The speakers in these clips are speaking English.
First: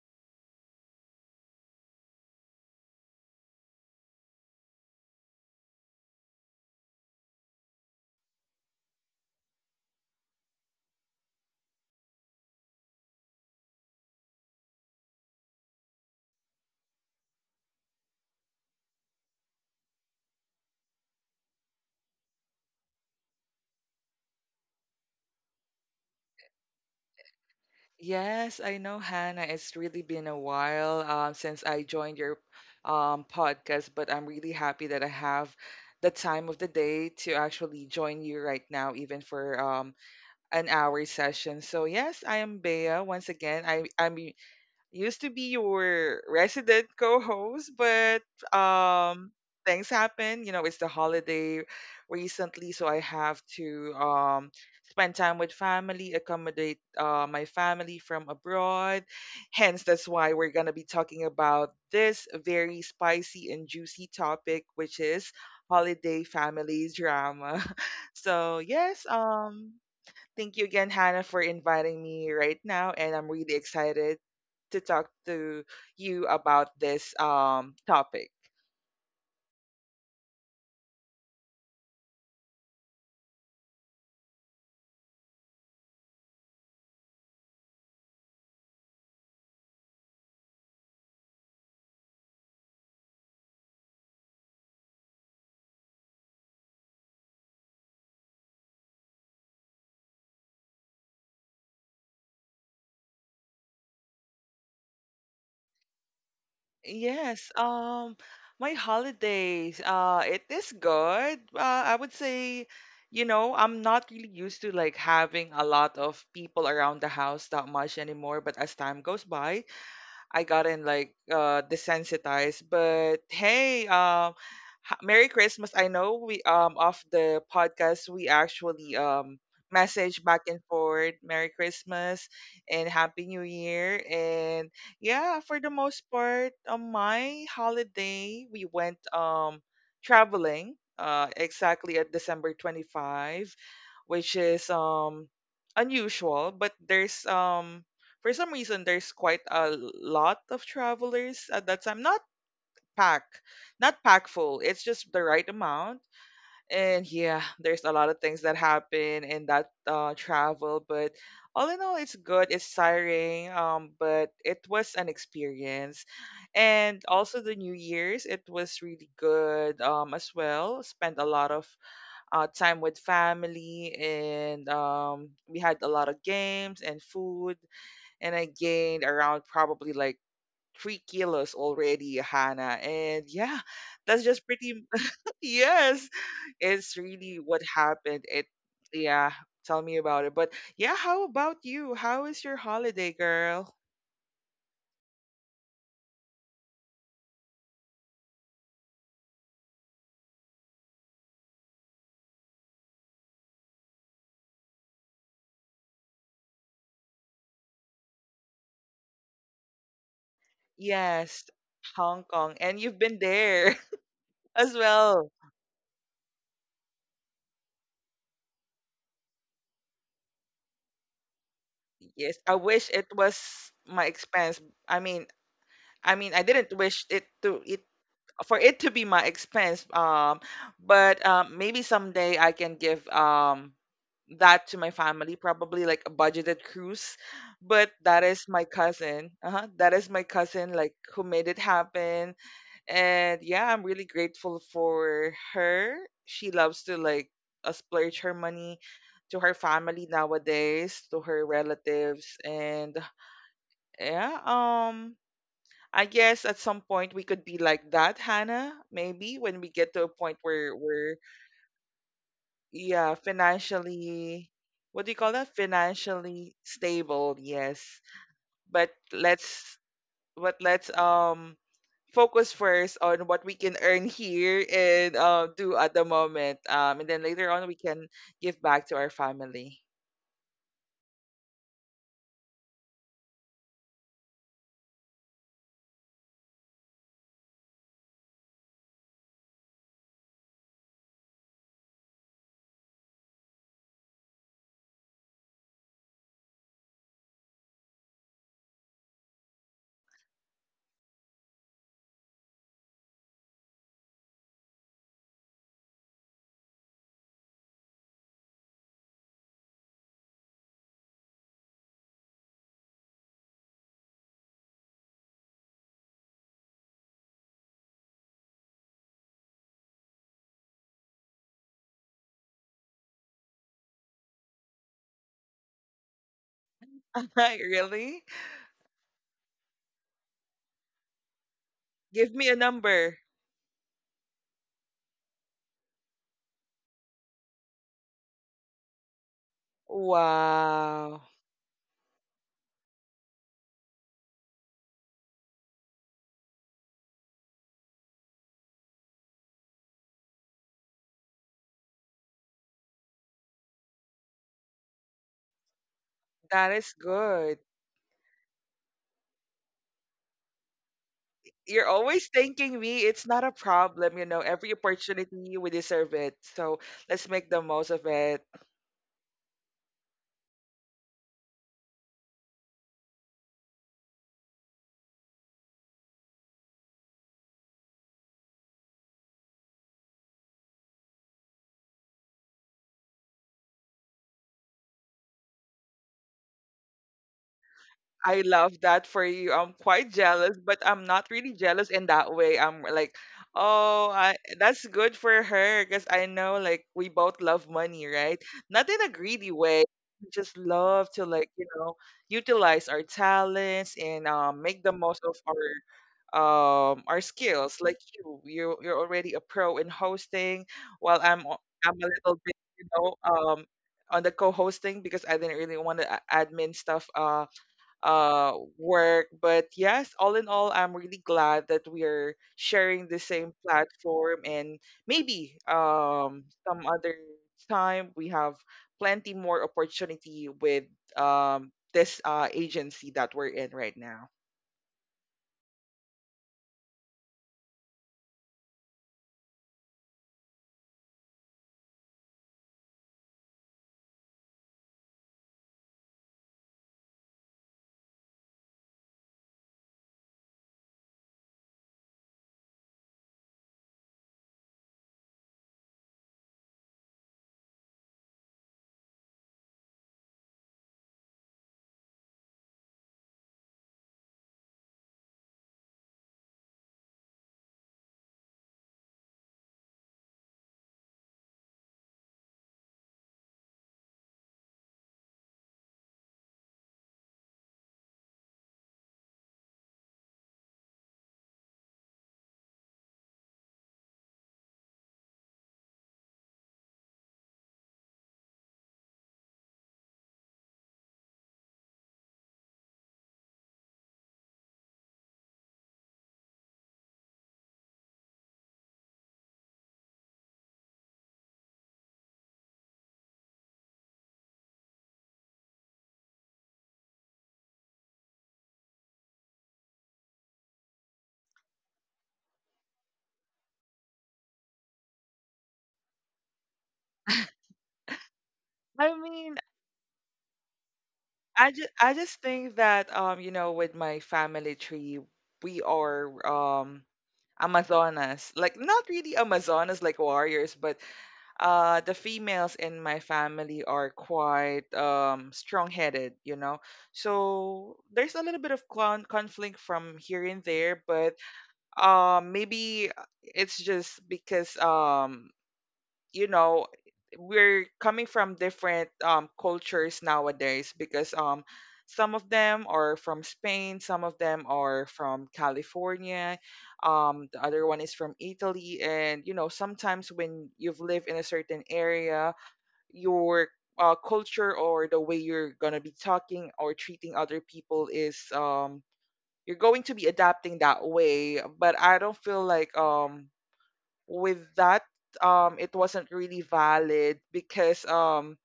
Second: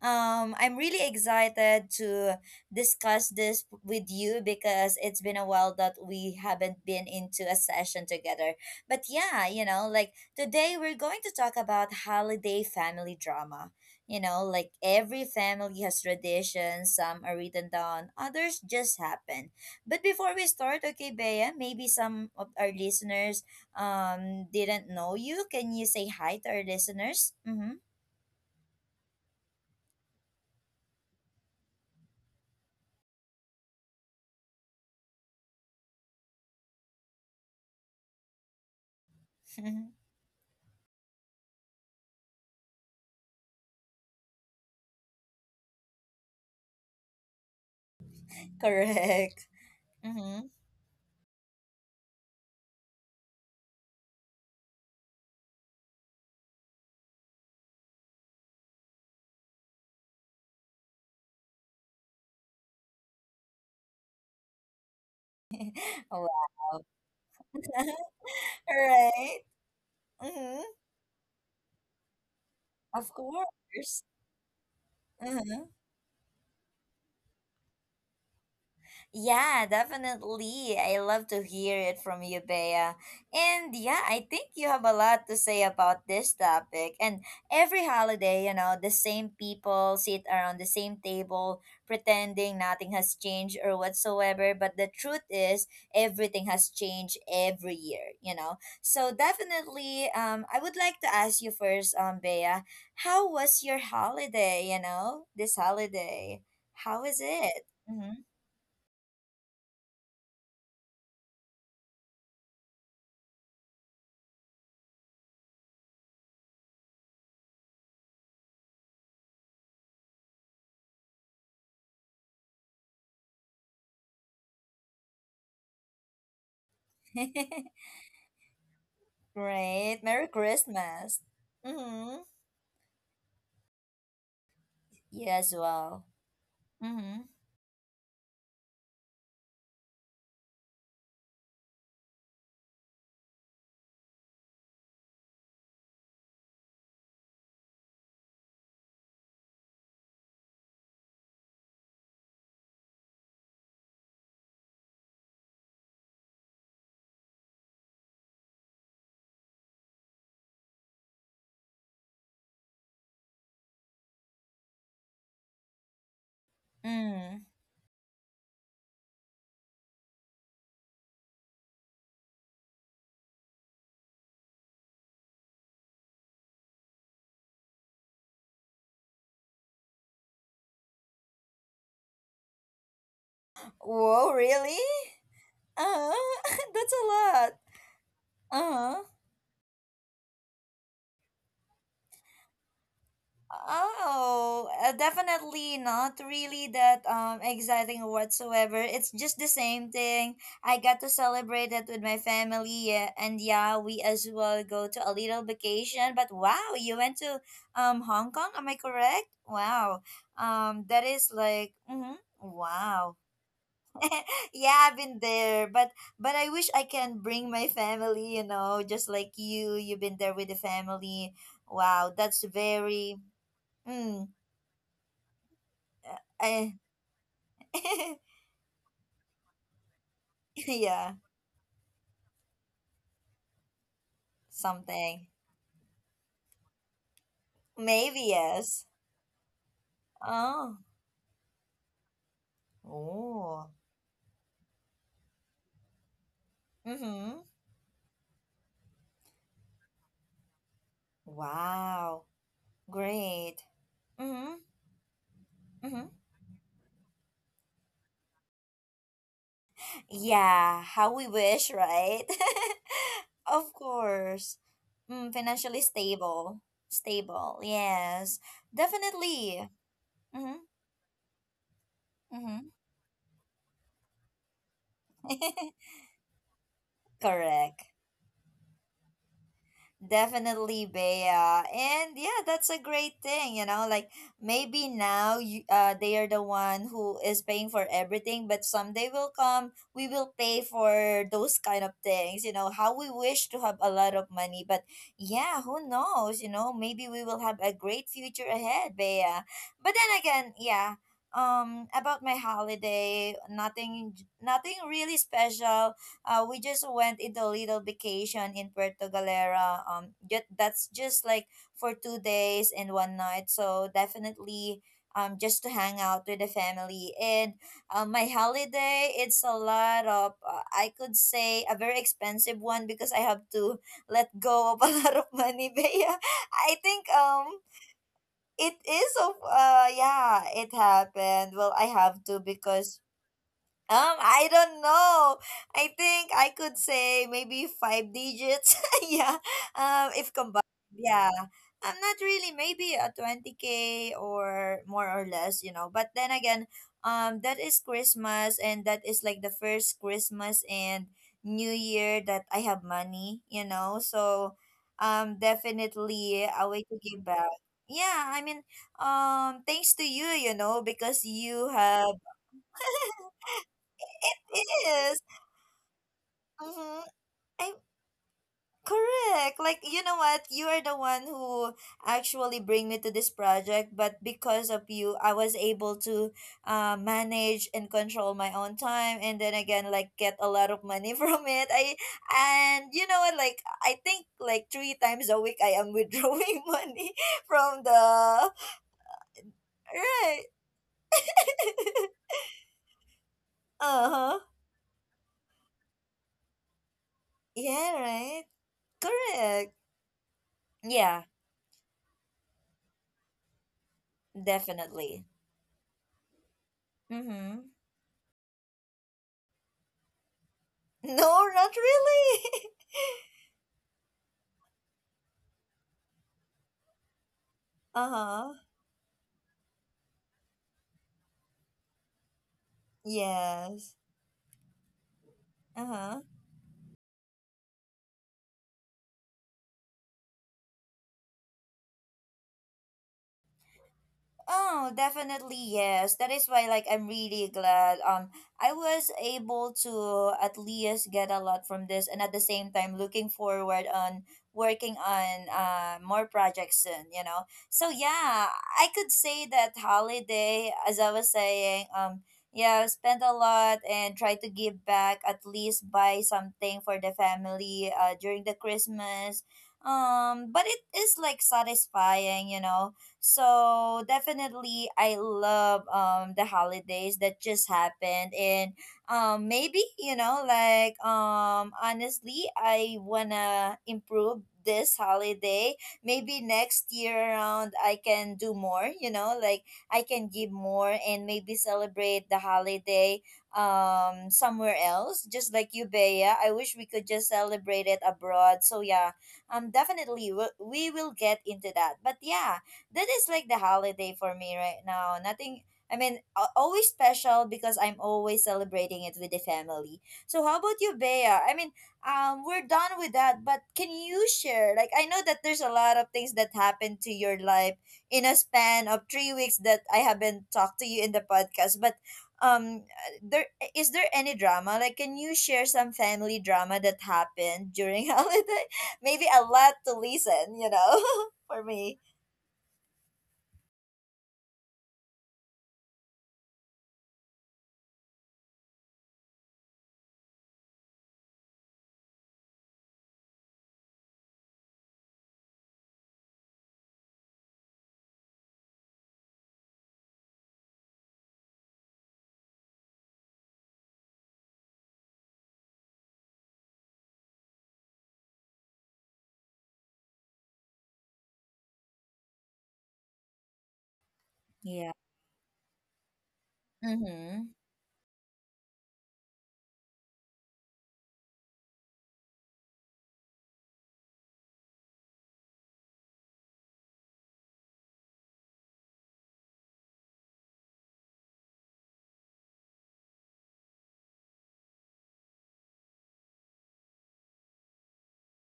I'm really excited to discuss this with you because it's been a while that we haven't been into a session together. But yeah, like today we're going to talk about holiday family drama. Like every family has traditions, some are written down, others just happen. But before we start, okay, Bea, maybe some of our listeners didn't know, you can you say hi to our listeners? Mm-hmm. Yes, I know, Hannah. It's really been a while since I joined your podcast, but I'm really happy that I have the time of the day to actually join you right now, even for an hour session. So yes, I am Bea once again. I I'm used to be your resident co-host, but um, Correct. things Mm-hmm. happen. You know, it's the holiday recently, so I have to spend time with family, accommodate my family from abroad. Hence, that's why we're gonna be talking about this very spicy and juicy topic, which is holiday Wow. family drama. So All yes, right. thank you Mm-hmm. again, Hannah, for inviting me right now. Of And I'm really course. excited to talk to Mm-hmm. you about this topic. Yeah, definitely. I love to hear it from you, Bea. And yeah, I think you have a lot to say about this topic. And every holiday, the same people sit around the same table pretending nothing has changed or whatsoever. But the truth is, everything has changed every year. So definitely, I would like to ask you first, Bea, how was your holiday, this holiday? How is Yes, it? Mm-hmm. my holidays, it is good. I would say, you know, I'm not really used to like having a lot of people around the house that much anymore, but as time goes by, I gotten like desensitized. But hey, Merry Christmas. I know we, off the podcast, we actually Great. message Merry back and forth Christmas. Merry Mm-hmm. Christmas and Happy New Year. And You yeah, as for the most well. part, on Mm-hmm. my holiday we went traveling exactly at December 25, which is unusual, but there's for some reason there's quite a lot of travelers at that time, pack not pack full. It's just the right amount. And yeah, there's a lot of things that happen in that travel, but all in all it's good, it's tiring, but it was an experience. And also Mm. the new year's, it was really good, as well. Spent a lot of time with family, and we had a lot of games and food, and I gained around probably like 3 kilos already, Hannah. And yeah, that's Whoa, just really? pretty. Yes, Uh-huh. That's it's a really lot. what happened. It Uh-huh. Yeah. Tell me about it. But yeah, how about you? How is your holiday, girl? Oh, definitely not really that exciting whatsoever. It's just the same thing. I got to celebrate it with my family, yeah, and yeah, we as well go to a little vacation. But wow, you went to Hong Kong, am I correct? Wow. That is Yes, like. Mm-hmm. Hong Kong, and you've Wow. been there as Yeah, I've been well. there, but I wish I can bring my family, just like you've been there with the family. Wow, Yes, that's I wish it very, was my mm, expense. I mean, I uh, mean, I didn't I, wish it to it for it to be my expense. Yeah, But maybe someday I can give that to my something. family, probably like a budgeted cruise. But that Maybe is my yes. cousin. Uh-huh. That is my cousin, Oh. like who made it happen. And yeah, Oh. I'm really grateful for her. She loves to like Mhm. Splurge her money to her family nowadays, to her Wow. relatives, and Great. yeah, Mhm. I Mhm. guess at some point we could be like that, Hannah, maybe when we get to a point where Yeah, how we're, we wish, right? yeah, Of financially — course. what do you call that? Financially Financially stable. stable, Stable, yes. yes. But Definitely. let's, but Mm-hmm. let's um focus first on what we can earn here and Mm-hmm. do at the moment. And then later on we Correct. can give back to our family. Definitely, Bea. And yeah, that's a great thing. Like maybe now you they are the one who is paying for everything, but someday will come we will pay for those kind of things, how we wish to have a lot of money. But yeah, who knows, maybe we will have a great future ahead, Bea. But then again, yeah. About my holiday, nothing really special. We just went into a little vacation in Puerto Galera. That's just like for 2 days and one night. So definitely, just to hang out with the family. And my holiday, it's a lot of, I could say, a very expensive one because I have to let go of a lot of money. But yeah, I think Really? it is of, yeah, it happened. Well, I have Give to me a because number. I don't know. I think I could say maybe five digits. Yeah. If combined, Wow. yeah. I'm not really, maybe a 20K or more or less. But then again, that is Christmas and that is like the first Christmas and New Year that I have money. So, definitely That a way is to give back. good. Yeah, I mean, thanks to you, because you You're have always thanking me. It's not a problem, you know. it Every is. opportunity we deserve it. So Mm-hmm. let's make the I'm most of it. correct. Like you know what? You are the one who actually bring me to this project, but because of you, I was able to manage and control my own time, and then again, like get a lot of money from it. I and you know what? Like I think like three times a week, I am withdrawing money from the. I love that for you. I'm quite Right. jealous, but I'm not really jealous in that way. I'm like, oh, Uh huh. that's good for her because I know like we both love Yeah. money, right? Right. Not in a greedy Correct. way. We just love to Yeah. like you know utilize our talents and make the most Definitely. of our Mm-hmm. skills, like you're already a pro in hosting, while No, not I'm a little really. bit you know on the co-hosting because I didn't really want to admin stuff, uh Uh-huh. work. But yes, all in all, I'm really glad that we're sharing the same Yes. platform, and maybe Uh-huh. Some other time we have plenty more opportunity with this agency that we're in right now. Oh, definitely yes. That is why, like, I'm really glad I was able to at least get a lot from this and at the same time looking forward on working on more projects soon. So yeah, I could say that holiday, as I was saying, yeah, I've spent a lot and try to give back, at least buy something for the family during the Christmas. But it is like satisfying, so definitely, I love the holidays that just happened, and maybe, like, honestly, I wanna improve this holiday. Maybe next year around, I can do more. Like I can give more and maybe celebrate the holiday somewhere else, just like you, Bea. I wish we could just celebrate it abroad, so yeah, definitely we will get into that. But yeah, that is like the holiday for me right now. Nothing, I mean, always special because I'm always celebrating it with the family. So how about you, Bea? I mean, we're done with that, but can you share? Like, I know that there's a lot of things that happened to your life in a span of 3 weeks that I haven't talked to you in the podcast, but um there is there any drama, like can you share some family drama that happened during holiday? I Maybe mean, a lot to listen for I me. just think that you know with my family tree we are Amazonas, like not really Amazonas like warriors, but the females in my family are quite strong-headed, you know. So there's a little bit of conflict from here and there, but maybe it's just because you know we're coming from different cultures nowadays, because some of them are from Spain, some of them are from California, Mhm. the other one is from Italy, and you know sometimes when you've lived in a certain area, your culture or the way you're gonna be talking or treating other people is, you're going to be adapting that way. But I don't feel like, with that, it wasn't really valid, because um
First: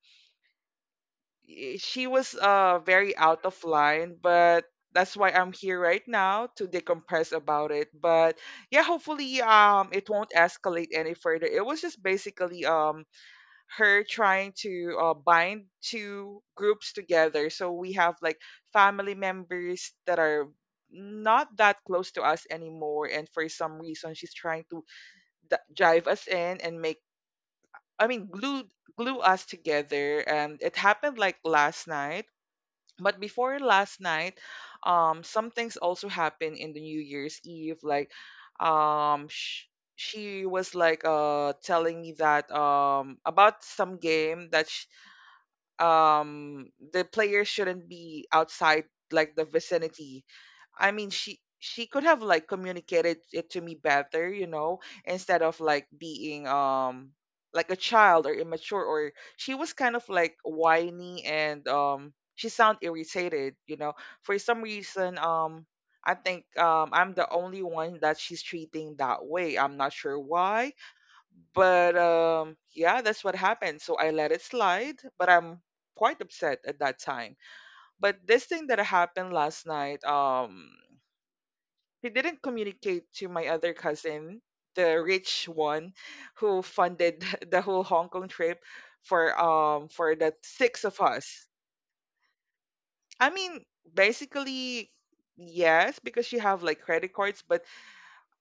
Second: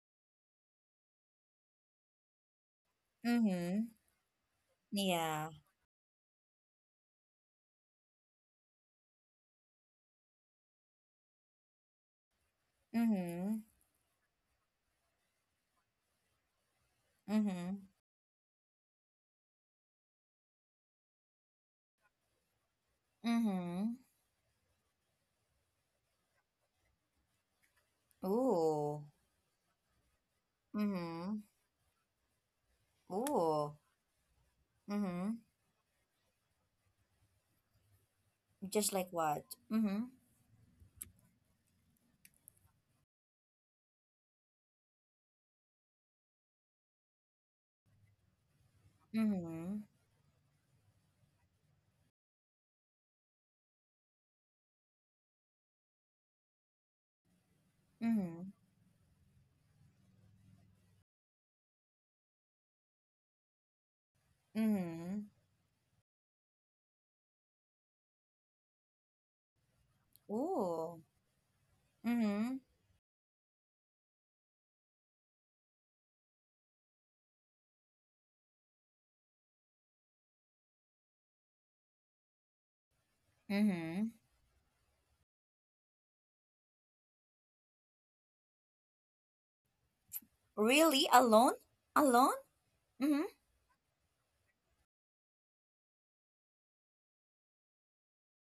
i- she was very out of Mhm. line, but that's why Yeah. I'm here right now, to decompress about it. But yeah, hopefully it won't escalate any further. It was just basically Mhm. her trying to bind two groups together, so Mhm. we have like family members that are not that close to us anymore, and for some Mhm. reason she's trying to drive us in and make, I mean, Ooh. glue us together, and it happened like Mhm. last night. But before Ooh. last night, Mhm. some things also happened in the New Year's Eve. Like, Just like um, what? sh- Mhm. she was like telling me that, about some game, that the players shouldn't be outside like the Mhm. vicinity. I mean, she could have like communicated it to me better, you know, instead of like being like a child or Mhm. immature, or she was kind of like whiny and she sound irritated, you know. For some reason, Mhm. I think I'm the only one that she's treating that way. I'm not sure why, Ooh. but Mhm. yeah, that's what happened. So I let it slide, but I'm quite upset at that time. But this thing that happened last night, he didn't communicate to my other Mhm. cousin, the rich one, who funded the whole Hong Kong trip for the 6 of Really? us. Alone? Alone? Mhm. I mean, basically, yes, because she have like credit cards, but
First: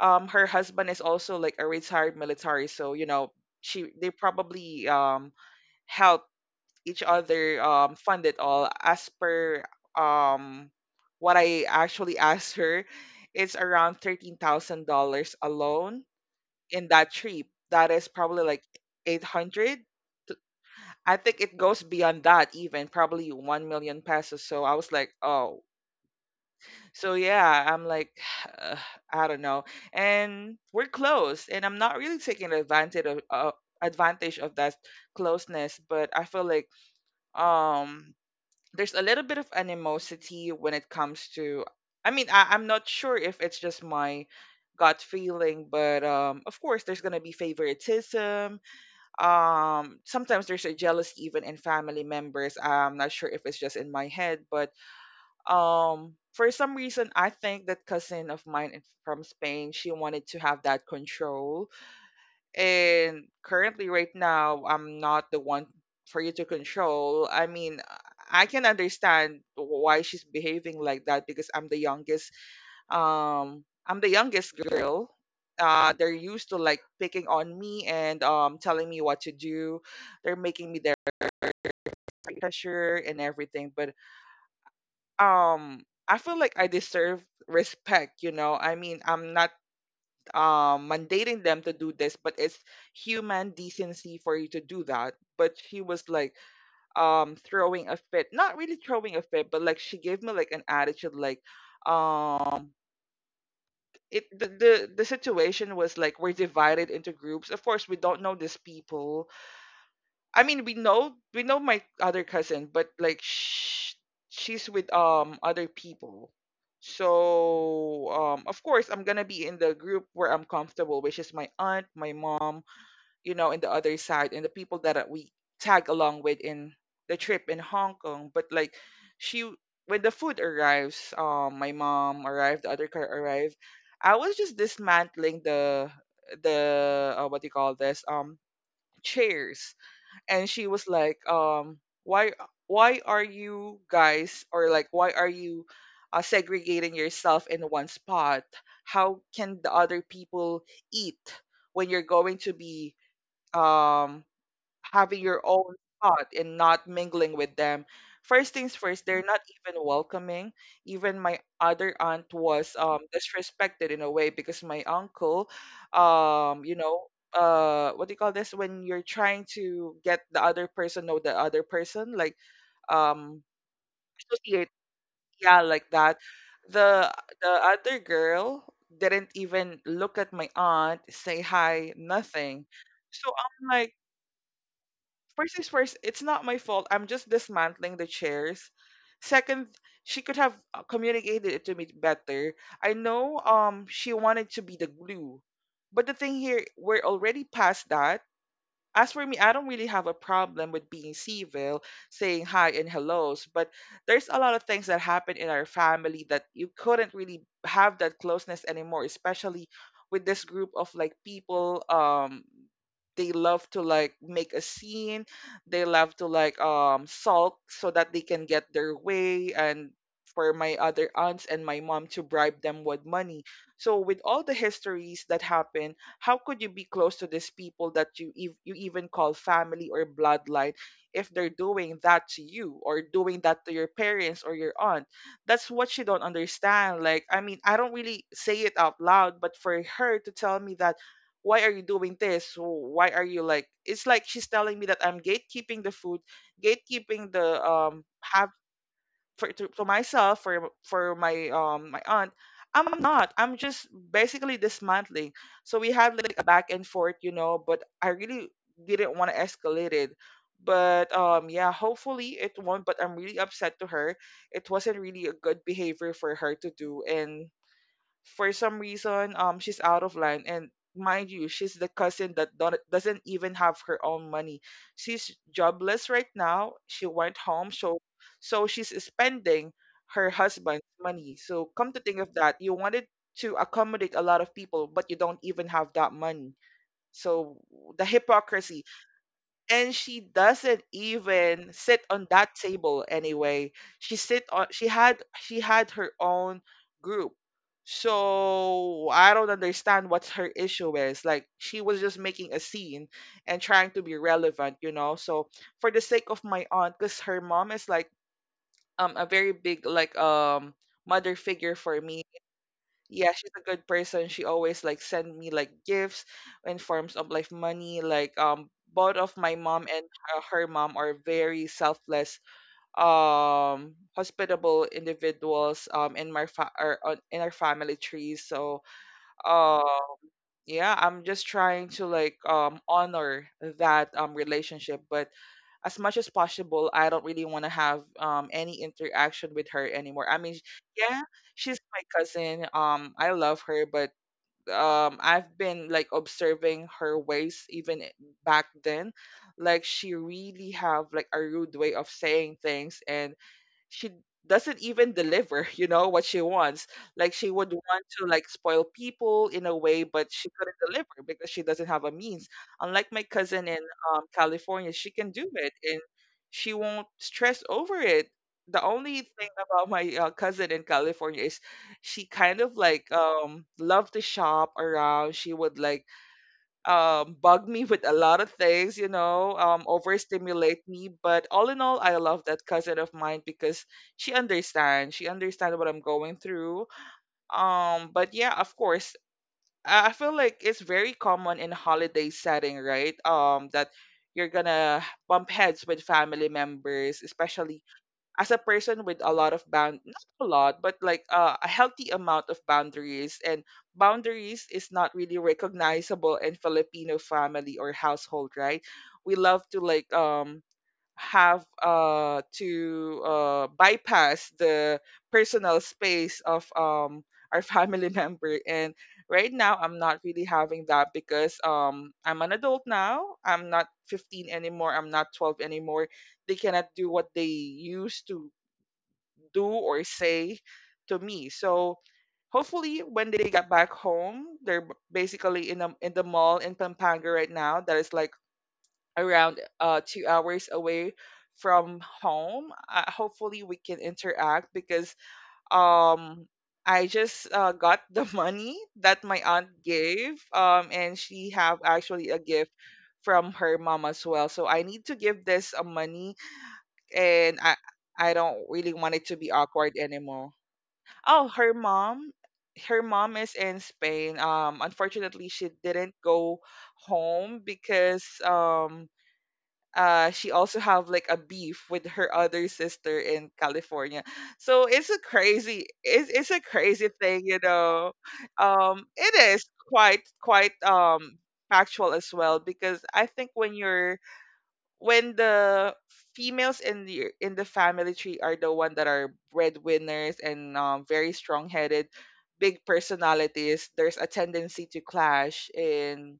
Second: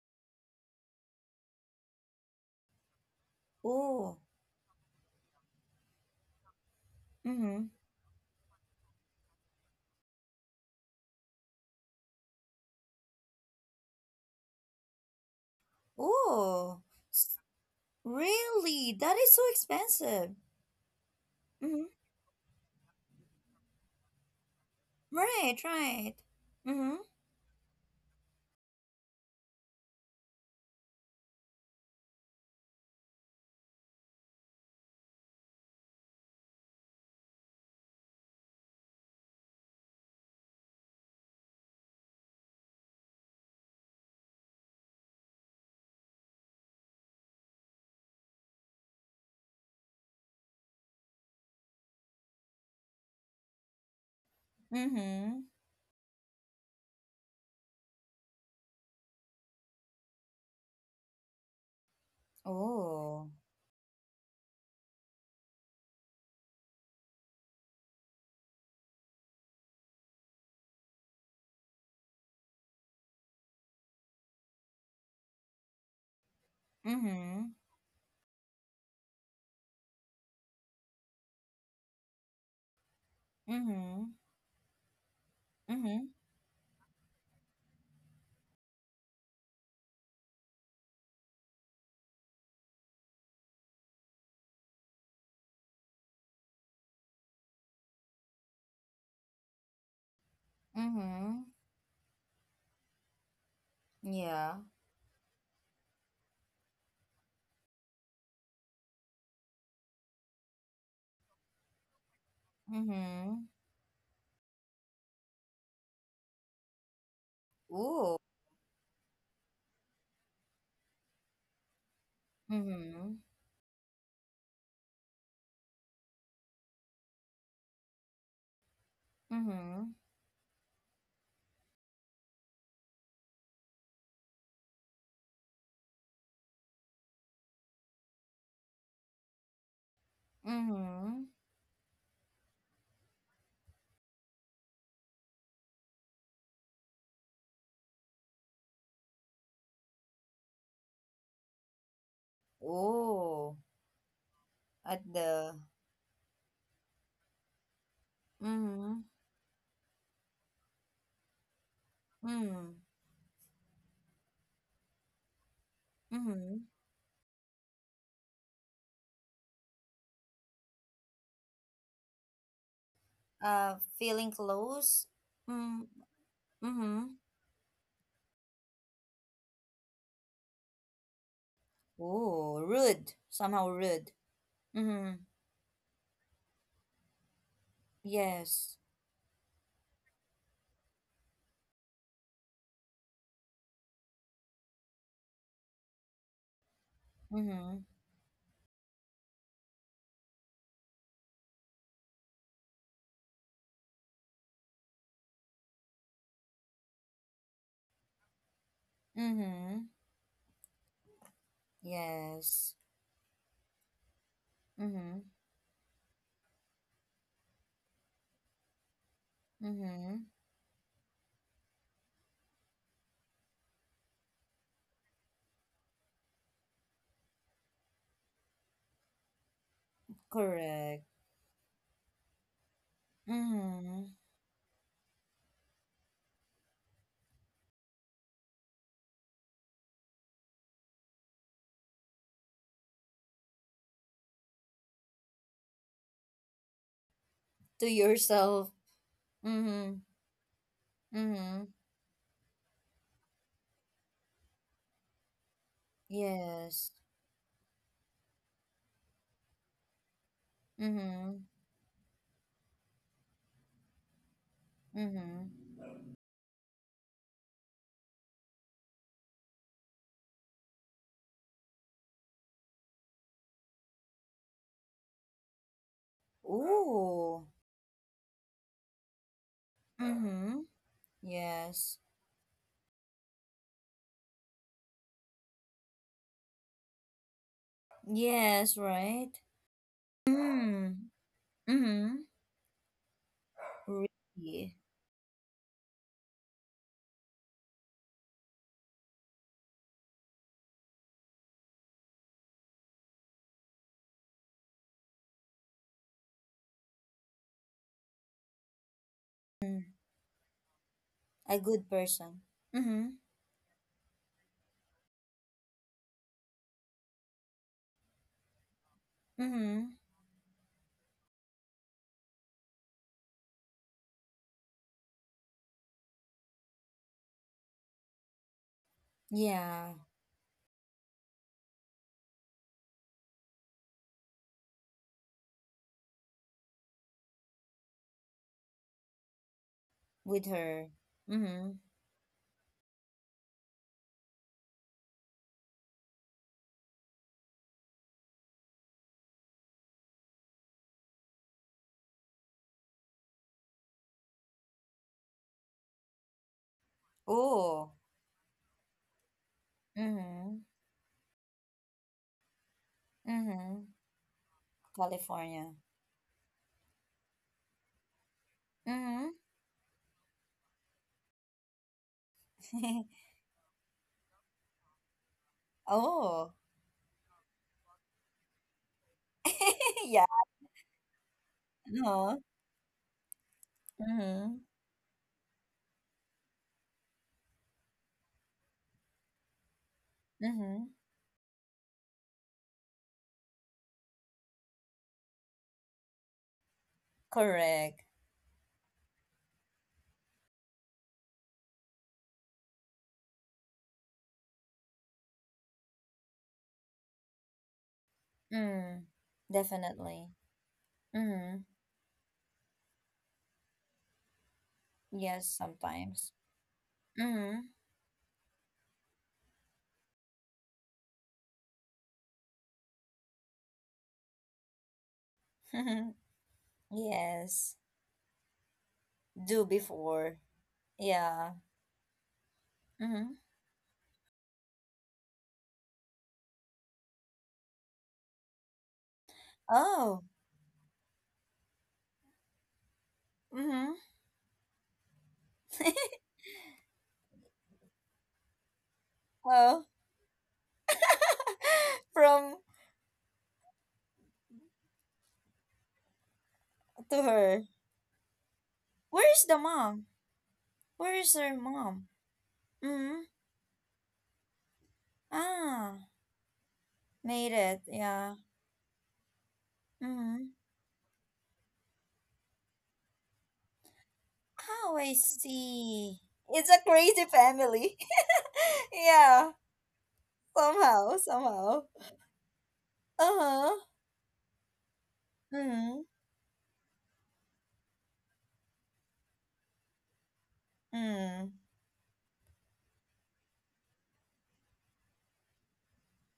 her husband is also like a retired military, so you know she they Ooh. probably help each other Mhm. Fund it all, as per um what I actually asked her, it's around $13,000 alone Ooh. in that S- trip. That is probably like Really? That is so 800. expensive. I think it goes Mhm. beyond that even, probably 1 million pesos. So I was like, Right. oh. Right. Mhm. So yeah, I'm like, uh, I don't know. And we're close, and I'm not really taking advantage of, that closeness, but I feel like, um there's a little bit of animosity when it comes to — I mean, I'm not sure if it's just my gut feeling, but of course, there's gonna be favoritism. Sometimes there's a jealousy even in family members. I'm not sure if it's just in my head, but Mhm. For some reason I think that cousin of mine, from Spain, she wanted to have that control, and Ooh. currently right now I'm not the one for you to control. I mean, I can understand why she's behaving like that, because I'm the youngest, I'm the youngest girl. They're used to like picking on Mhm. me, and telling me what to do. They're making me their pressure and everything. But Mhm. um Mhm. I feel like I deserve respect, you know. I mean, I'm not mandating them to do this, but it's human decency for you to do that. But she was like, throwing a fit. Not really throwing a fit, but like she gave me like an attitude, like Mhm. um it the, Yeah. the the situation was like we're divided into groups. Of course we don't know these people. I mean, we know my other cousin, but like Mhm. She's with other people. So Ooh. Of course I'm gonna be in the group where I'm comfortable, which is my aunt, my mom, Mhm. you know, in the other side, and the people that we tag along with in the trip in Hong Kong. But like, she Mhm. when the food arrives, my mom arrived, the other car arrived, I was just dismantling the— what do you call this? Chairs. And she was like, Mhm. Why why are you guys, or like why are you segregating yourself in one spot? How can the other people eat when you're going to be, Ooh. um, At having your the. own thought and not mingling with them? First things first, Mhm. they're not even welcoming. Even my other aunt was Mhm. Disrespected in a way, because my uncle, Mhm. you know, what do you call this, when you're trying to get the other person know the other person, like, um, Feeling associate, close. yeah, like Mm. that. The Mhm. Other girl didn't even look at my aunt, say hi, nothing. Ooh. Rude. So I'm Somehow like, rude. Mhm. first is first, it's not my fault. I'm just dismantling the chairs. Yes. Second, she could have communicated it to me better. I know she wanted to be the glue. But the thing here, we're already Mhm. past that. As for me, I don't really have a problem with being civil, saying hi and hellos, but there's a lot of things that happen in our family that you couldn't really have that closeness anymore, especially Mhm. with this group of like people Yes. they love to like make a scene, Mhm. they love to like sulk so that they can get their way, and Mhm. for my other aunts and my mom to bribe them with money. So with all the histories that happen, how could you be close to these people that you you even call family or bloodline Correct. if they're doing that to you or doing that to your Mhm. parents or your aunt? That's what she don't understand. Like, I mean, I don't really say it out loud, but for her to tell me that why are you doing this? Why are you like it's like she's telling me that I'm gatekeeping the food, gatekeeping the To have yourself. for to Mm-hmm. myself for my Mm-hmm. My aunt. I'm not, I'm just basically dismantling. So we had like a back and Yes. forth, you know, but I really didn't want to escalate it, but Mm-hmm. Yeah, hopefully it won't, but I'm really upset to her. It wasn't really a Mm-hmm. good behavior for her to do, and for some reason she's out of line. And mind you, she's the cousin that don't, doesn't even have her own money. She's jobless right now, she went Ooh. home. So so she's spending her Mm-hmm. husband's money. So come to Yes. think of that, you wanted to accommodate a lot of people but you don't even have that money. So the Yes, hypocrisy. right? And she doesn't Mm. even sit Mm-hmm. on that table anyway. She sit on, Really. she had, she had her own group. So I don't understand what her issue is. Like, she was just making a scene and trying to be relevant, you know. So for the sake of my aunt, because her mom is like a very Mm. big like mother A figure good for me. person. Mm-hmm. Yeah, she's a good person. She always like send me like gifts in forms of like money. Like, both of my mom Mm-hmm. and her mom are very selfless, hospitable individuals. In my or on, in our family tree. So uh, Yeah. yeah, I'm just trying to like honor that relationship. But as much as possible, I don't really want to have any interaction with her anymore. I With mean, her. yeah, Mm-hmm. she's my cousin. I love her, but I've been like observing her ways even back then. Like she really have like a rude way of saying things, and she doesn't even deliver, you know, what she wants. Like she would Oh. want to like spoil people in a way, but she Mm-hmm. couldn't deliver because she doesn't have a means. Unlike my cousin in Mm-hmm. California, she can do it, California. and she won't stress over it. The only Mm-hmm. thing about my cousin in California is she kind of like loved to shop around. She would like Oh. Bug me with a lot of things, you know, Yeah. overstimulate me. But all in all, I No. love that cousin of mine because she Mm-hmm. understands. She understands what I'm going through. But yeah, of course, I feel like it's Mm-hmm. very common in holiday setting, right? That you're gonna bump heads with family members, especially Correct. as a person with a lot of bound, not a lot, but like a healthy amount of boundaries, and boundaries is not really recognizable in Filipino family or household, right? Mm. We love to like Definitely. Mm-hmm. have to bypass the Yes, personal sometimes. space of Mm-hmm. our family member. And right now I'm not really having that because I'm an adult now, I'm not 15 anymore, I'm not 12 anymore. They cannot do what they Yes. used to do Do or before. say to me. Yeah. So hopefully when Mm-hmm. they get back home, they're basically in a, in the mall in Pampanga right now that is like around Oh. 2 hours away from home. Hopefully we Mm-hmm. can interact because um I just got the money that my aunt Oh. gave and she have actually a From gift from her mom as well. So I need to give this money, to and her. I don't really want it to Where's be the awkward mom? anymore. Where is Oh, her mom? Her Mm-hmm. mom is in Spain. Unfortunately, she Ah. didn't go Made home it. because Yeah. She Mm-hmm. also have like a beef with her other sister in California. So Oh, I see. It's a It's a crazy crazy thing, you family. know. It Yeah. is quite quite Somehow. Somehow. factual as well because I think when Uh-huh. you're when the Mm-hmm. females in the family tree are the one that are breadwinners, and very Mm-hmm. strong-headed, big personalities, there's a tendency to clash. And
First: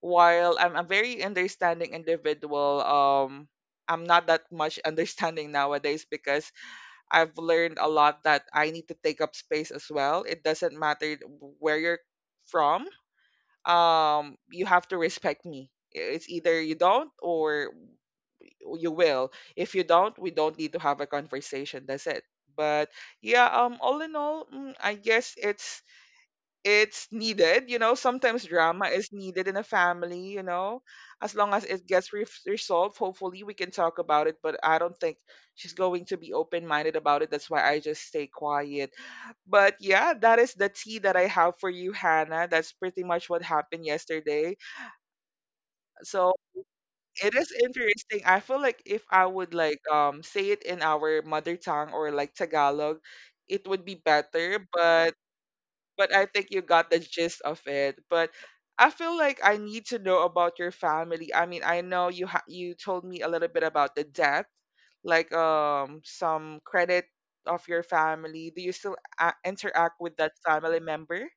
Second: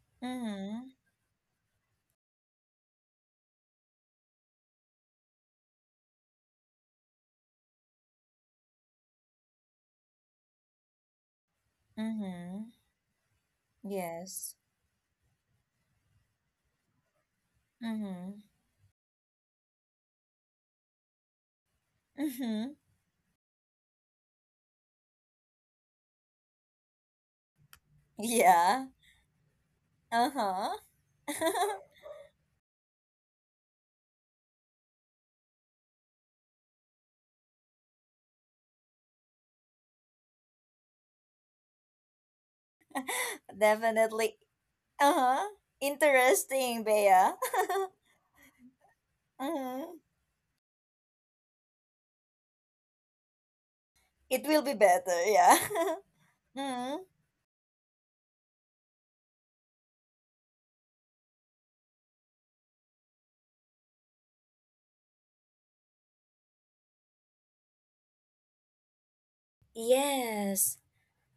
while I'm a very understanding individual, I'm not that much understanding nowadays because I've learned a lot that I need to take up space as well. It doesn't matter where you're Mm-hmm. from. Yes. You have to respect me. It's either you don't or Mm-hmm. you will. If you don't, we don't need to have a conversation. That's it. Mm-hmm. But yeah, all in all, I guess it's needed. You know, sometimes Yeah. drama is needed in a family. You Uh-huh. know, as long as it gets resolved, hopefully we can talk about it. But I don't think she's going to be open minded about it. That's why I just stay quiet. But yeah, that is the tea that I have for you, Hannah. That's pretty much what happened Definitely. yesterday. Uh-huh. So Interesting, Bea. it is interesting. I feel like if I would like Mm-hmm. Say it in our mother tongue or like Tagalog, it would be It will better, be but better, yeah. I think you got Mm-hmm. the gist of it. But I feel like I need to know about your family. I mean, I know you you told me a little bit about the death, like some credit of your family. Do you still interact with that Yes. family member?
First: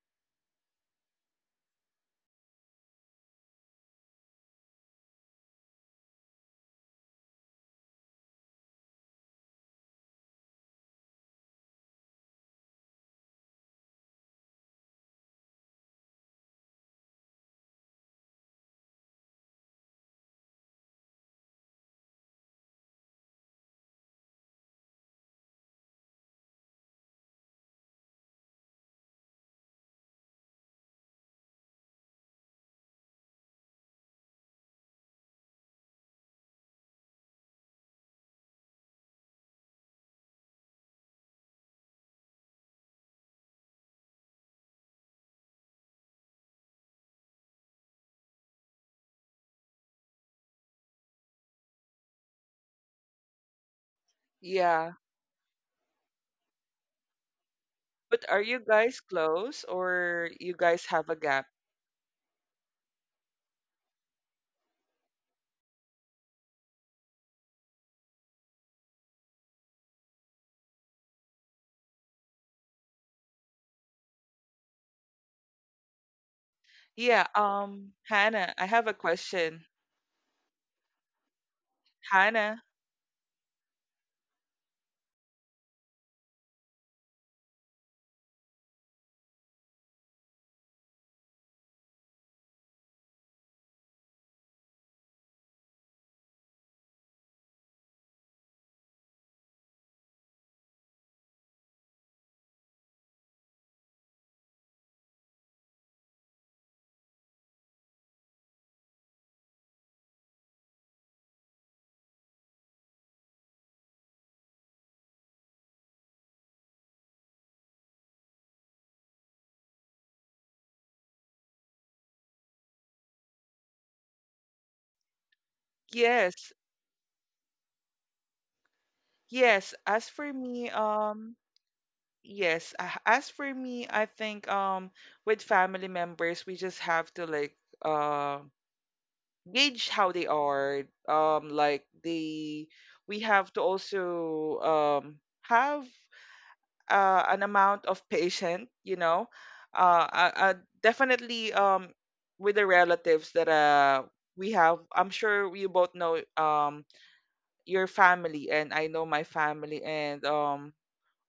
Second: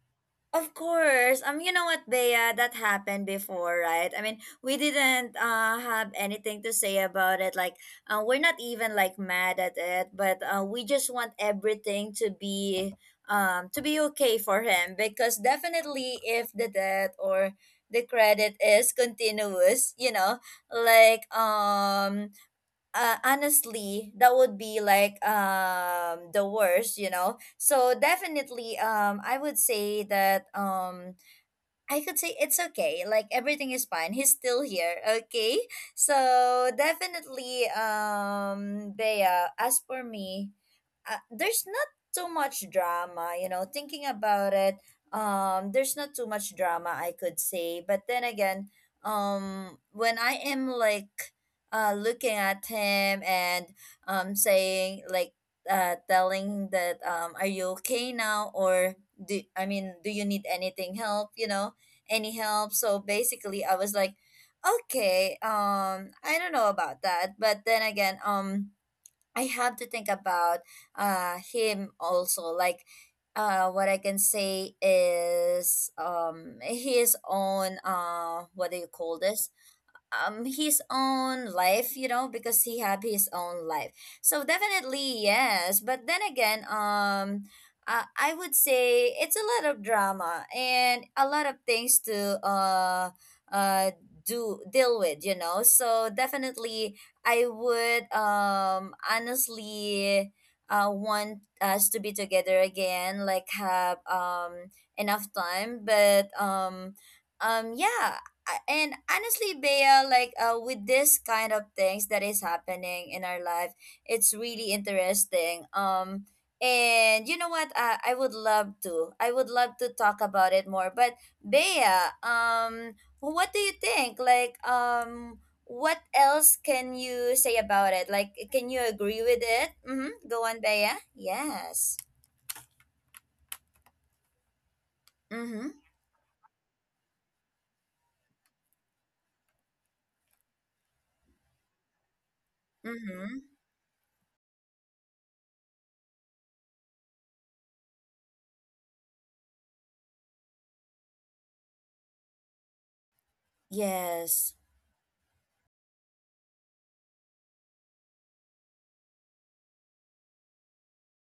Of course. You know what, Bea, that happened before, right? I mean, we didn't have anything to say about it. Like, we're not even like mad at it, but we just want everything to be okay for him, because definitely if the debt or the credit is continuous, like, honestly, that would be like the worst, so definitely I would say that I could say it's okay. Like, everything is fine. He's still here. Okay. So definitely, Bea, as for me, there's not too much drama, thinking about it. There's not too much drama, I could say. But then again, when I am, like, looking at him and Yeah. saying, like, telling that, are you okay But are now, you guys or do close I mean do you or need you guys anything have a help, gap? you know? Any help. So basically, I was like, okay, I don't know about that. But then again, I have to think about him also. Like, what I can say is, his Yeah, own, Hannah, I what do have you a call this? question. His own life, Hannah, because he have his own life. So definitely, yes. But then again, I would say it's a lot of drama and a lot of things to uh do deal with, so definitely I would, honestly, want us to be together again, like, have enough time. But yeah. And honestly, Bea, like, with this kind of things that is happening in our life, it's really interesting. And you know what, I would love to, talk about it more. But Bea, what do you think, like, what yes, else can you say about it? Like, can you agree with it? yes. As Mm-hmm. for Go on, me, Bea. Yes. yes. As for me, I think with Mm-hmm. family members, we just have to like uh, gauge how they are. Like they, we Mm-hmm. have to also have an amount of patient, you know, uh, uh, uh, definitely with the relatives that we Yes. have. I'm sure you both know your family, and I know my family, and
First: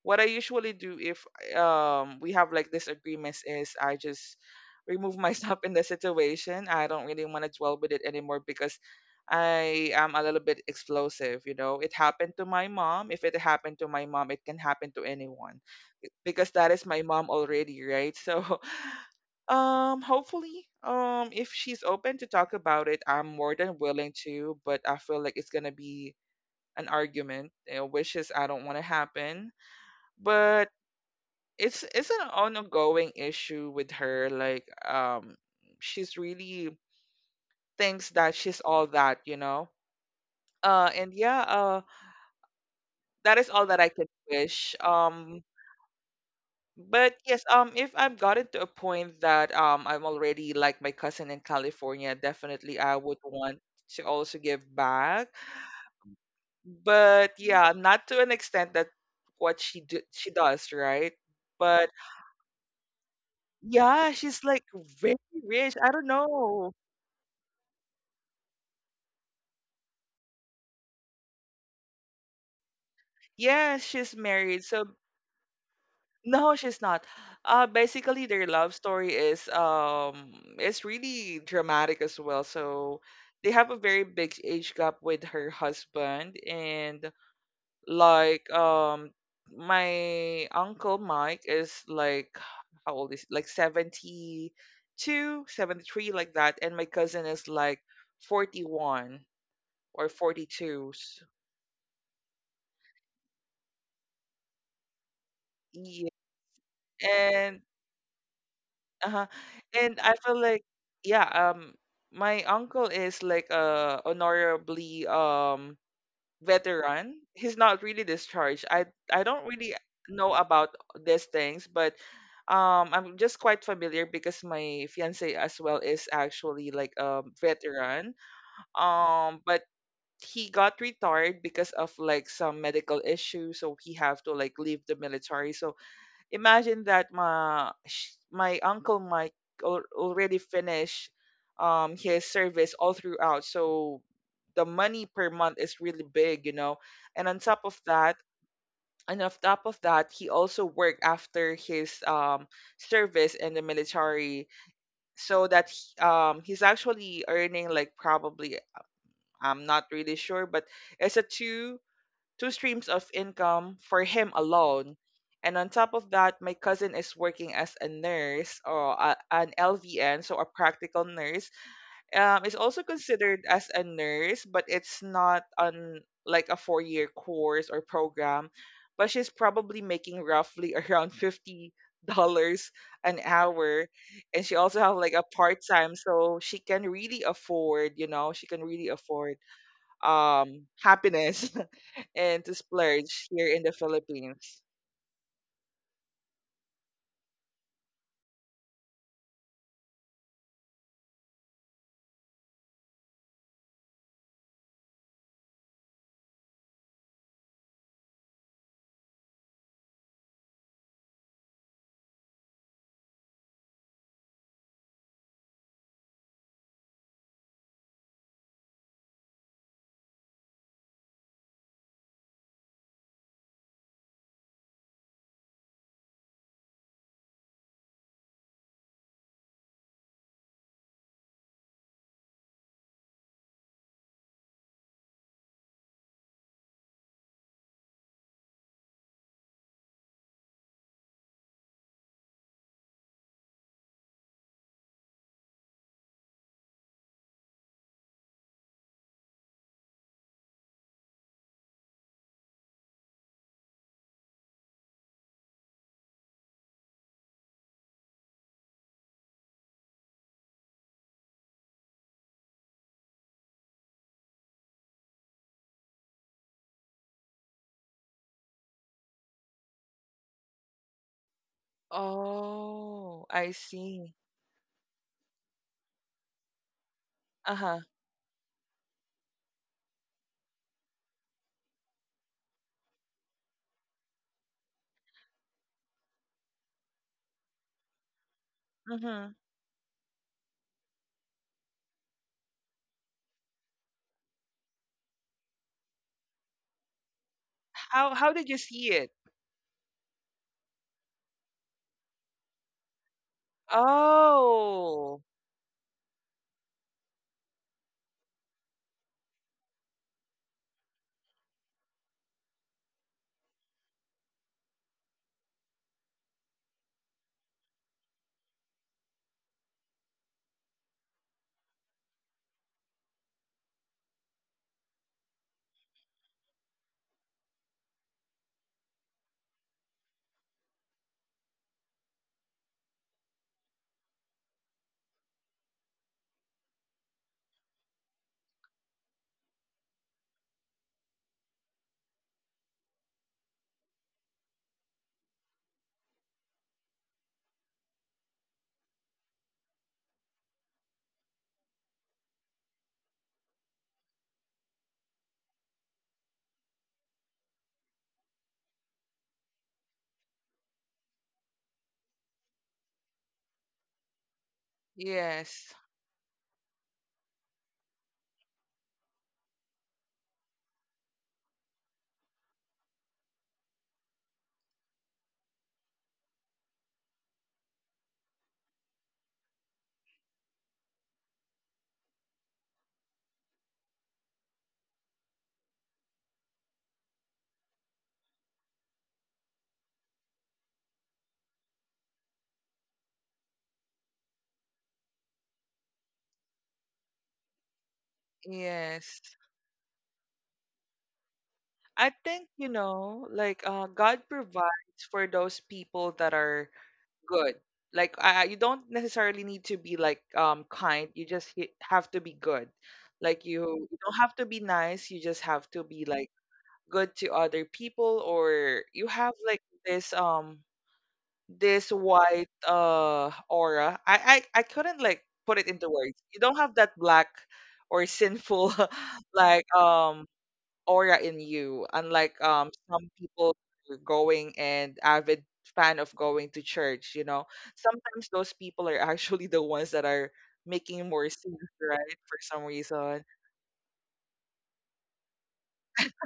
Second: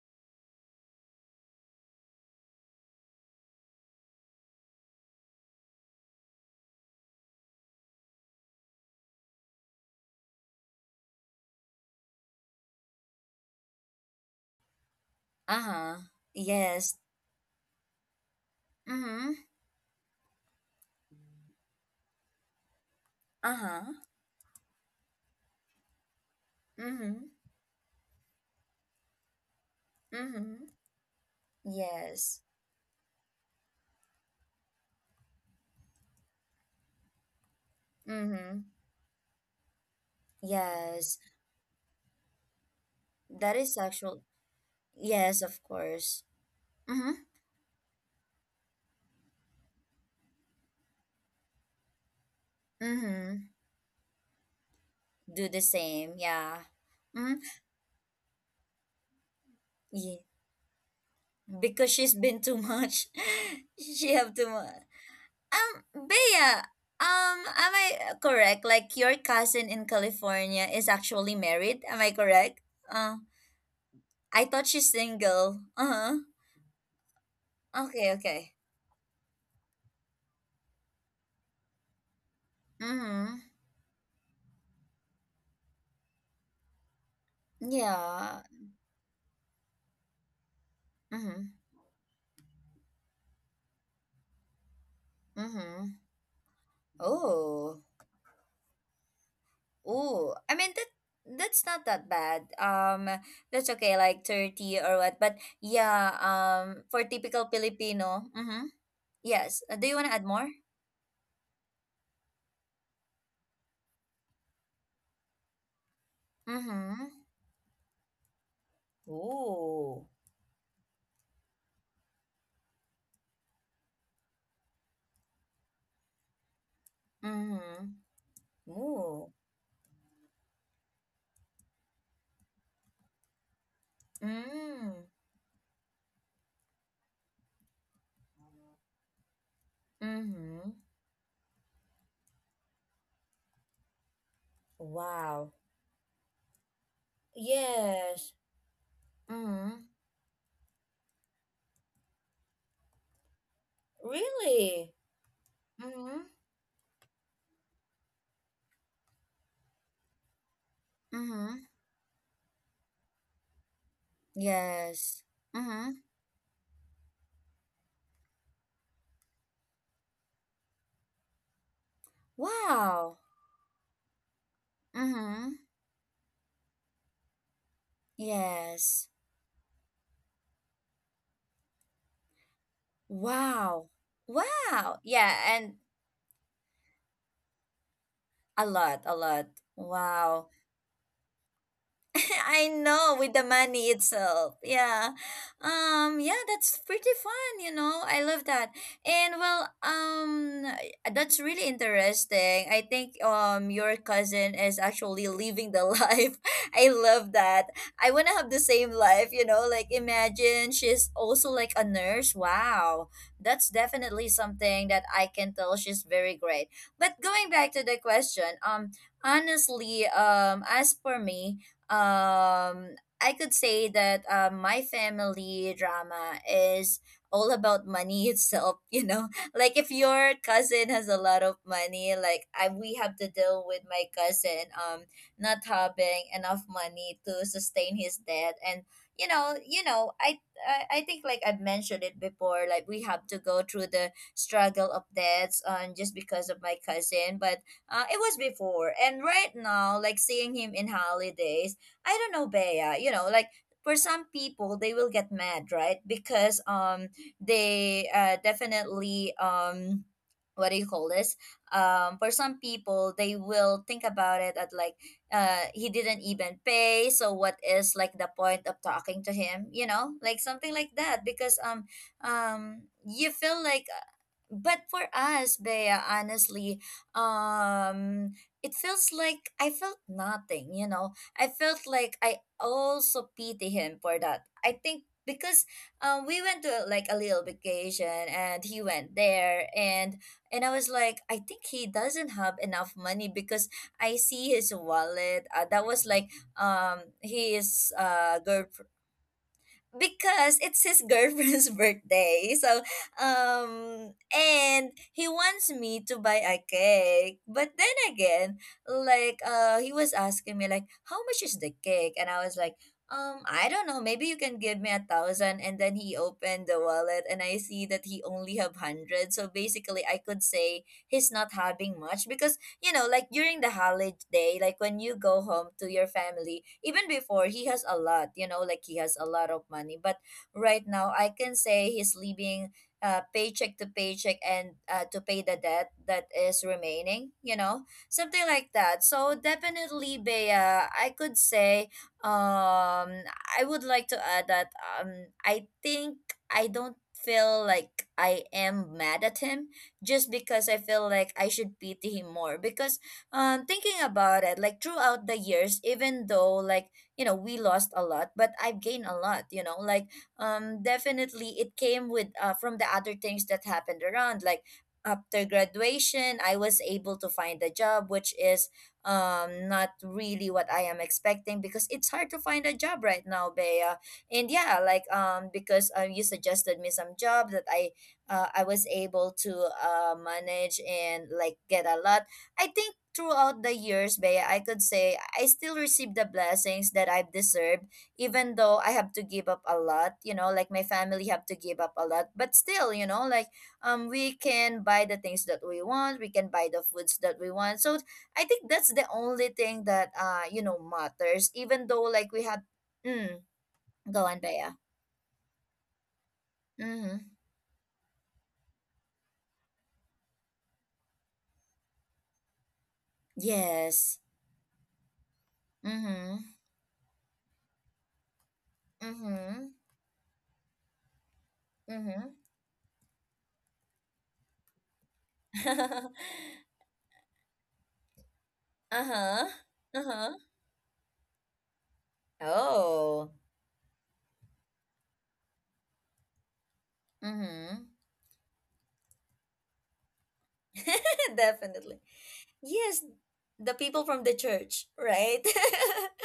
what I usually do if we have like disagreements is I just remove myself in the situation. I don't really want to dwell with it anymore because I am a little bit explosive, you know. It happened to my mom. If it happened to my mom, it can happen to anyone Uh-huh. because that is Yes. my mom already, right? So Mm-hmm. Hopefully if she's open to talk about it, I'm more than Uh-huh. willing to, but I feel like it's going to be an Mm-hmm. argument, you know, which is I don't want to happen. Mm-hmm. But it's an Yes. ongoing issue with her. Like she's really thinks that Mm-hmm. she's all that, you know. And Yes. yeah, that is That all is that I could actual. wish. Yes, of course. But Mm-hmm. yes, if I've gotten to a point that I'm already like my cousin in California, definitely I would Mm-hmm. want to also give back, Do the same. Yeah. but Mm-hmm. yeah, not to an extent that what she Yeah. she does, right? Because But she's been too much. yeah, She have she's too like much. very rich, I don't Bea. know. Am I correct? Like, your cousin in California is actually married. Am I correct? Uh, Yes, she's I married. thought So she's single. Uh no, she's not. Huh. Okay. Basically, their Okay. love story is it's really dramatic as well. So Mm-hmm. they have a very big age gap with her husband, and Yeah. like my uncle Mike Mm-hmm. is like how old is like 72, seventy Mm-hmm. three, like that, and my cousin is like Oh, 41 or oh. I mean, that 42. So, that's not that bad. That's okay, like 30 or what. But yeah. yeah, for typical And. Filipino. Mm-hmm. Uh-huh. Yes. Do you And want I to add feel more? like yeah, my uncle is like a honorably veteran. Mm-hmm. He's not really discharged. I don't really Ooh. know about these things, but I'm just quite familiar because my fiance as well is actually like a Mm-hmm. veteran. Ooh. But he got retired because of like some medical issues, so he have to like leave Mm. the military. So imagine that my my uncle Mike already Mm-hmm. finished his service all throughout. So the money per Wow. month is really big, you know. And on top of that, Yes. Mm-hmm. He also worked after his service in the military Really. so that Mm-hmm. He's actually earning like probably, I'm not really sure, but it's a Mm-hmm. Two streams of income for him alone. Yes. And on Mm-hmm. top of that, my cousin is working as a nurse, or a, an LVN, so a practical nurse. Is also Wow. considered as a nurse, but it's not Mm-hmm. on like a 4 year course or program. Yes. But she's probably making roughly around $50 an hour, Wow. and she also have Wow. like a Yeah, part and time, so she can really afford. You know, she can a really lot, a afford lot. Wow. Happiness and to I know, splurge with the here in the money itself. Philippines. Yeah. Yeah, that's pretty fun, you know. I love that. And well, that's really interesting. I think your cousin is actually living the life. I love that. I want to have the same life, you know. Like imagine she's also like a nurse. Wow. That's definitely something that I can tell she's very great. But going back to the question, honestly, as for me, I could say that my family drama is all about money itself, you know. Like if your cousin has a lot of money, like I we have to deal with my cousin not having enough money to sustain his debt and you know, I think like I've mentioned it before, like we have to go through the struggle of debts on just because of my cousin, but it was before. And right now, like seeing him in holidays I don't know, Bea, you know, like for some people they will get mad, right? Because they definitely what do you call this? For some people they will think about it at like he didn't even pay, so what is like the point of talking to him, you know? Like something like that because Oh, you I feel like see. but for us, Bea, honestly, Uh-huh. um, it feels like I felt nothing, you know. I felt like I also pity him for that. I think because we went to like a little vacation and he went Hmm. there. And I was like I think he doesn't have enough money because I see his wallet that was like his How did you girlfriend, see it? because it's his girlfriend's birthday. So, and Oh, he wants me to buy a cake. But then again, like, he was asking me, like, how much is the cake? And I was like, I don't know. Maybe you can give me a thousand. And then he opened the wallet and I see that he only have hundred. So basically I could say he's not having much because you know, like during the holiday, like when you go home to your family, even before he has a lot, you know, like he has a lot of money. But right now, I can say he's living paycheck to paycheck and to pay the debt that is remaining, you know, something like that. So definitely, Bea, I could say, um, I would like to add that I think I don't feel like I am mad at him just because I feel like I should pity him more. Because thinking about it, like throughout the years, even though like, you know, we lost a lot, but I've gained a lot, you know, like definitely it came with from the other things that happened around. Like after yes. graduation, I was able to find a job which is not really what I am expecting because it's hard to find a job right now, Bea. And yeah, like because you suggested me some job that I was able to manage and like get a lot. I think throughout the years, Bea, I could say I still receive the blessings that I've deserved, even though I have to give up a lot. You know, like my family have to give up a lot, but still, you know, like we can buy the things that we want. We can buy the foods that we want. So I think that's the Yes. only thing that you know, matters. Even though I like we think, have, you know, mm, like go God on, Bea. provides for those people that are Mm-hmm. good. Like you don't necessarily need to be like kind. You just have to be good. Like you don't Yes. have to be nice, you just have to be like Mm-hmm. good to other people, or you have like Mm-hmm. this this Mm-hmm. white aura. I couldn't like put it into words. You don't have that black or sinful Uh-huh. like Uh-huh. aura in you, unlike some Oh. people who are going and avid fan of going to church, you know. Mm-hmm. Sometimes those people are actually the ones that are making more sins, Definitely. right, for some Yes, reason. the people from the church, right?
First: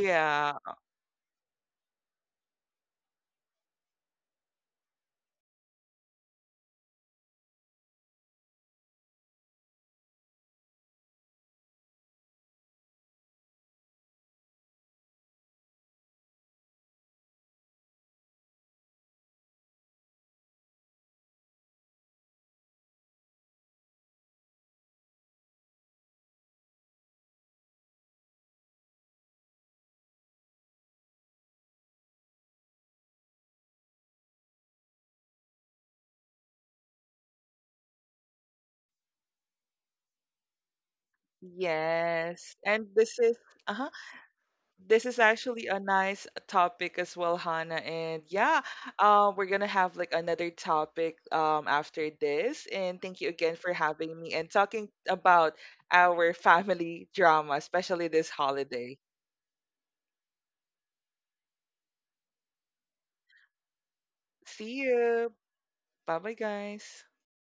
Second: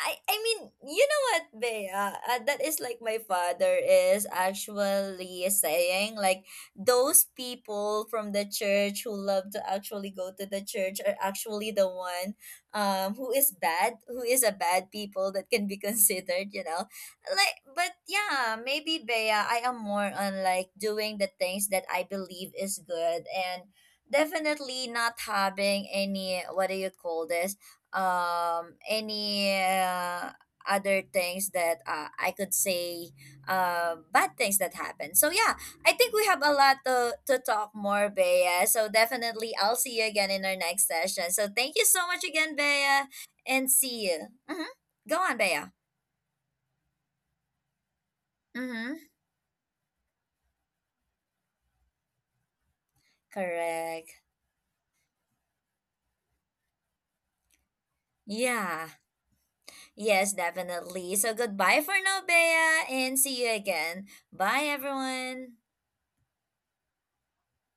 I mean, you know what, Bea? That is like my father is actually saying like those people from the church who love to actually go to the church are actually the one who is bad, who is a bad people that can be considered, you know. Like but yeah, maybe Bea, I am more on like doing the things that I believe is good and definitely not having any, what do you call this, any other things that I could say bad things that happen. So yeah, I think we have a lot to talk more, Bea, so definitely I'll see you again in our next session. So thank you so much again, yes, and Bea, this is and uh-huh. see you. Hmm. This Go is on, Bea. actually a nice topic as well, Hannah. And yeah, Hmm. We're gonna have like another topic after this. And thank you again for having Correct. me and talking about our family drama, especially this Yeah. holiday. Yes, definitely. So goodbye for now, Bea, and see you again. Bye, See you. everyone. Bye bye, guys.